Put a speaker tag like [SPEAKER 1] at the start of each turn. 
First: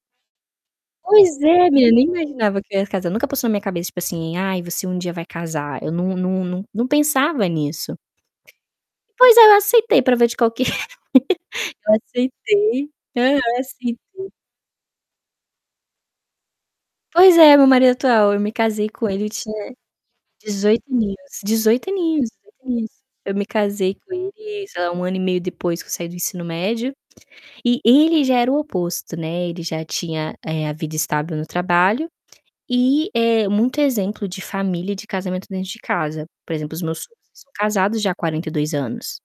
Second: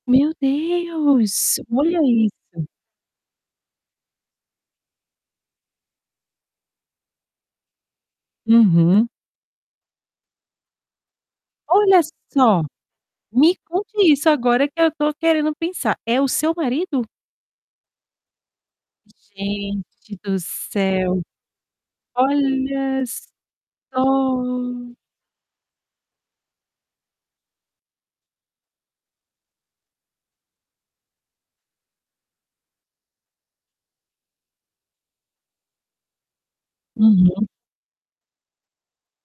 [SPEAKER 1] Meu
[SPEAKER 2] Pois
[SPEAKER 1] Deus!
[SPEAKER 2] é, menina,
[SPEAKER 1] Olha
[SPEAKER 2] nem imaginava
[SPEAKER 1] isso.
[SPEAKER 2] que eu ia casar. Nunca passou na minha cabeça, tipo, assim: "Ai, você um dia vai casar". Eu não não não não pensava nisso.
[SPEAKER 1] Uhum.
[SPEAKER 2] Pois é, eu aceitei para ver de qualquer eu
[SPEAKER 1] Olha só,
[SPEAKER 2] aceitei aham
[SPEAKER 1] me conte isso
[SPEAKER 2] aceitei.
[SPEAKER 1] agora, que eu estou querendo pensar. É o seu marido?
[SPEAKER 2] Pois é, meu marido atual. Eu me casei com ele eu tinha
[SPEAKER 1] Gente do
[SPEAKER 2] 18 aninhos
[SPEAKER 1] céu.
[SPEAKER 2] 18 aninhos, 18 aninhos.
[SPEAKER 1] Olha
[SPEAKER 2] Eu me casei com ele sei lá
[SPEAKER 1] só!
[SPEAKER 2] 1 ano e meio depois que eu saí do ensino médio. E ele já era o oposto, né, ele já tinha, eh, a vida estável no trabalho, e, eh, muito exemplo de família e de casamento dentro de casa. Por exemplo, os meus sogros
[SPEAKER 1] Uhum.
[SPEAKER 2] são casados já há 42 anos.